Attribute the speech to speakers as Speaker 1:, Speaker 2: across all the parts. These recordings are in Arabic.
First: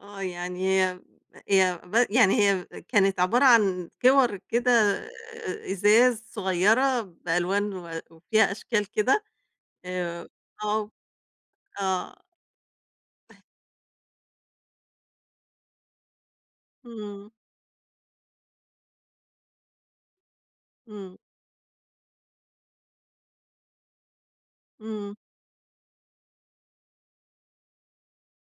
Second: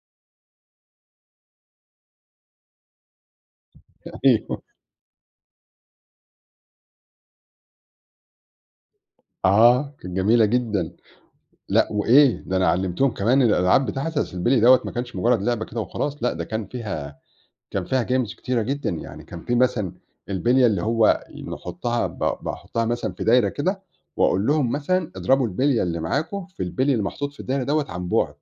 Speaker 1: آه يعني هي هي ب يعني هي كانت عبارة عن كوَر
Speaker 2: أيوه.
Speaker 1: كده آآ إزاز صغيرة، بألوان و وفيها أشكال كده؟
Speaker 2: آه، كانت
Speaker 1: آآ
Speaker 2: جميلة
Speaker 1: آه،
Speaker 2: جدًا، لأ
Speaker 1: آه.
Speaker 2: وإيه، ده أنا علّمتهم كمان الألعاب بتاعة أصل البِلْي دوّة ما كانش مجرد لعبة كده وخلاص، لأ ده كان فيها
Speaker 1: إمم.
Speaker 2: كان فيها Games كتيرة جدًا، يعني كان في مثلًا البِلية اللي
Speaker 1: إمم.
Speaker 2: هو نحطّها ب باحطّها مثلًا في دايرة كده، وأقول لهم مثلًا
Speaker 1: إمم.
Speaker 2: أضربوا البِلية اللي معاكم في البِلي اللي محطوط في الدايرة دوّة عن بُعد،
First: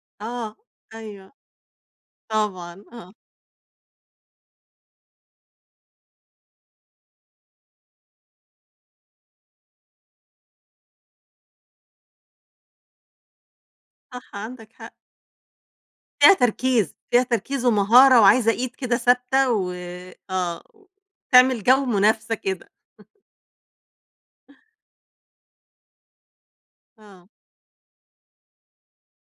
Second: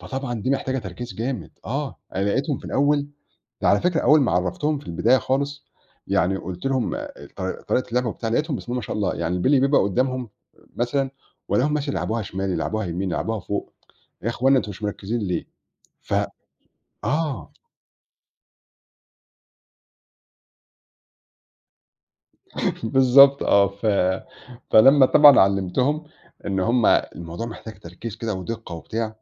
Speaker 2: فطبعًا دي
Speaker 1: آه،
Speaker 2: محتاجة تركيز
Speaker 1: أيوه،
Speaker 2: جامد آه، أنا لقيتهم في
Speaker 1: طبعًا،
Speaker 2: الأول
Speaker 1: آه.
Speaker 2: على فكرة أول ما عرّفتهم في البداية خالص، يعني قُلت لهم ط طريقة اللعبة وبتاع لقيتهم بسم الله ما شاء الله، يعني البِلي بيبقى قدّامهم مثلًا، والاقيهم مثلّا يلعبوها شمال يلعبوها يمين يلعبوها فوق، إيه يا
Speaker 1: صح
Speaker 2: أخواننا أنتم
Speaker 1: عندك
Speaker 2: مش
Speaker 1: حق.
Speaker 2: مركّزين ليه؟ ف
Speaker 1: فيها تركيز، فيها
Speaker 2: آه.
Speaker 1: تركيز ومهارة وعايزة إيد كده ثابتة، و آه، تعمل جو منافسة كده.
Speaker 2: بالضبط آه، ف فلمّا طبعًا علّمتهم، إن هُم
Speaker 1: آه.
Speaker 2: الموضوع محتاج تركيز كده ودِقّة وبتاع،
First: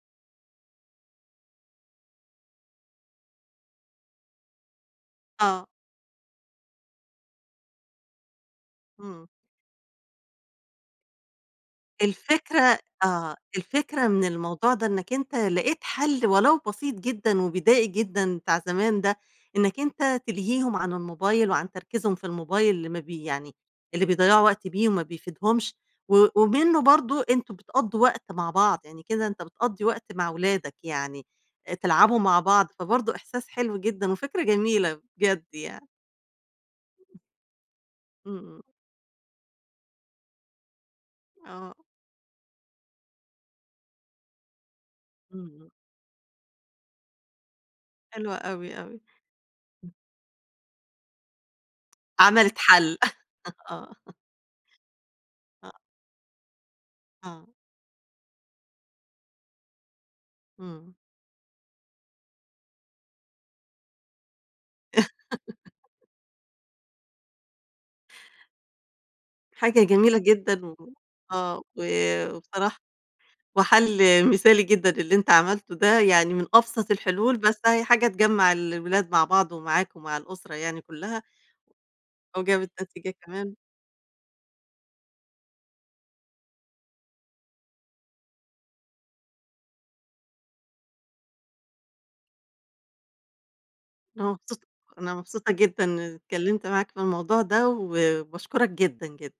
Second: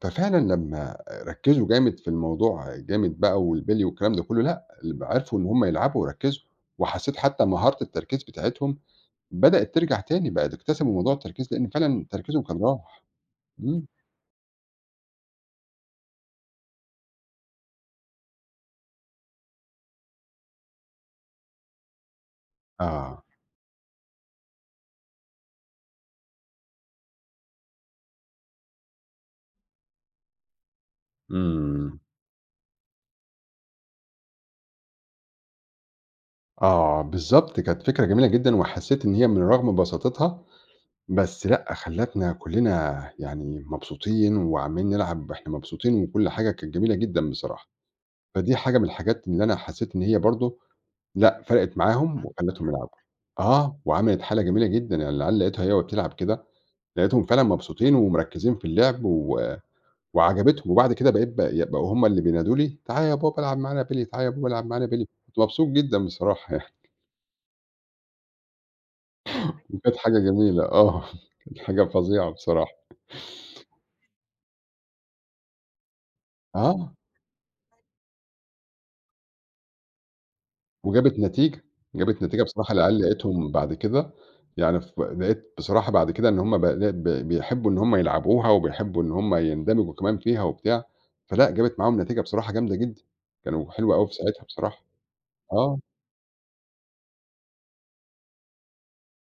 Speaker 2: ففعلًا لمّا ركّزوا جامد في الموضوع جامد بقى والبِلي والكلام ده كلّه، لأ ال ب عرفوا إن هُم
Speaker 1: آه.
Speaker 2: يلعبوا ويركّزوا، وحسّيت حتّى مهارة التركيز بتاعتهم
Speaker 1: إمم.
Speaker 2: بدأت ترجع تاني، بقى د اكتسبوا موضوع التركيز لإن فعلًا تركيزهم كان
Speaker 1: الفكرة
Speaker 2: راح،
Speaker 1: آه،
Speaker 2: إمم.
Speaker 1: الفكرة من الموضوع ده إنك أنت لقيت حل ولو بسيط جدًا وبدائي جدًا بتاع زمان ده، إنك أنت تلهيهم عن الموبايل، وعن تركيزهم في الموبايل اللي ما بي
Speaker 2: آه.
Speaker 1: يعني، اللي بيضيّعوا وقت بيه وما بيفيدهمش، و ومنه برضه أنتم بتقضّوا وقت مع بعض، يعني كده أنت بتقضّي وقت مع ولادك يعني،
Speaker 2: إمم.
Speaker 1: تلعبوا مع بعض فبرضه إحساس حلو جدًا وفكرة جميلة، بجد يعني.
Speaker 2: آه بالضبط كانت فكرة جميلة
Speaker 1: إمم.
Speaker 2: جدًا،
Speaker 1: إمم.
Speaker 2: وحسّيت إن هي من رغم بساطتها، بس لأ
Speaker 1: آه.
Speaker 2: خلّتنا كلّنا يعني مبسوطين، وعَمّالين نلعب
Speaker 1: إمم.
Speaker 2: وإحنا
Speaker 1: امم.
Speaker 2: مبسوطين وكلّ حاجة كانت جميلة جدًا بصراحة،
Speaker 1: حلو
Speaker 2: فدي
Speaker 1: أوي،
Speaker 2: حاجة من
Speaker 1: أوي.
Speaker 2: الحاجات اللي أنا حسّيت إن هي برضه، لأ فرقِت معاهم
Speaker 1: عملِت
Speaker 2: وخلّتهم
Speaker 1: حل
Speaker 2: يلعبوا، آه
Speaker 1: آه.
Speaker 2: وعملت حالة جميلة جدًا، يعني العيال لقيتها
Speaker 1: آه.
Speaker 2: هي وبتلعب كده، لقيتهم فعلًا
Speaker 1: آه.
Speaker 2: مبسوطين ومركّزين في اللعب و وعجبتهم، وبعد
Speaker 1: إمم
Speaker 2: كده بقيت ب ي بقوا هُم اللي بينادوا لي، تعالَ يا بابا العب معانا بِلي، تعال يا بابا العب معانا بِلي كنت مبسوط جدًا بصراحة يعني.
Speaker 1: حاجة
Speaker 2: وكانت
Speaker 1: جميلة
Speaker 2: حاجة جميلة
Speaker 1: جدًا و
Speaker 2: آه، كانت
Speaker 1: آه، و
Speaker 2: حاجة فظيعة بصراحة.
Speaker 1: وبصراحة، وحل مثالي جدًا اللي أنت عملته ده، يعني من أبسط
Speaker 2: آه.
Speaker 1: الحلول، بس أهي حاجة تجمّع الولاد مع بعض، ومعاك ومع الأسرة يعني
Speaker 2: وجابت
Speaker 1: كلّها.
Speaker 2: نتيجة، جابت نتيجة بصراحة
Speaker 1: وجابت
Speaker 2: العيال
Speaker 1: نتيجة
Speaker 2: لقيتهم
Speaker 1: كمان.
Speaker 2: بعد كده، يعني ف لقيت بصراحة بعد كده إن هُم ب ب بيحبوا إن هُم يلعبوها، وبيحبوا إن هُم يندمجوا كمان فيها وبتاع، فلأ جابت معاهم نتيجة بصراحة جامدة جدًا، كانوا حلوة أوي في
Speaker 1: أنا
Speaker 2: ساعتها
Speaker 1: مبسوط
Speaker 2: بصراحة،
Speaker 1: أنا مبسوطة
Speaker 2: آه.
Speaker 1: جدًا إن اتكلمّت معاك في الموضوع ده، وباشكرك جدًا، جدًا.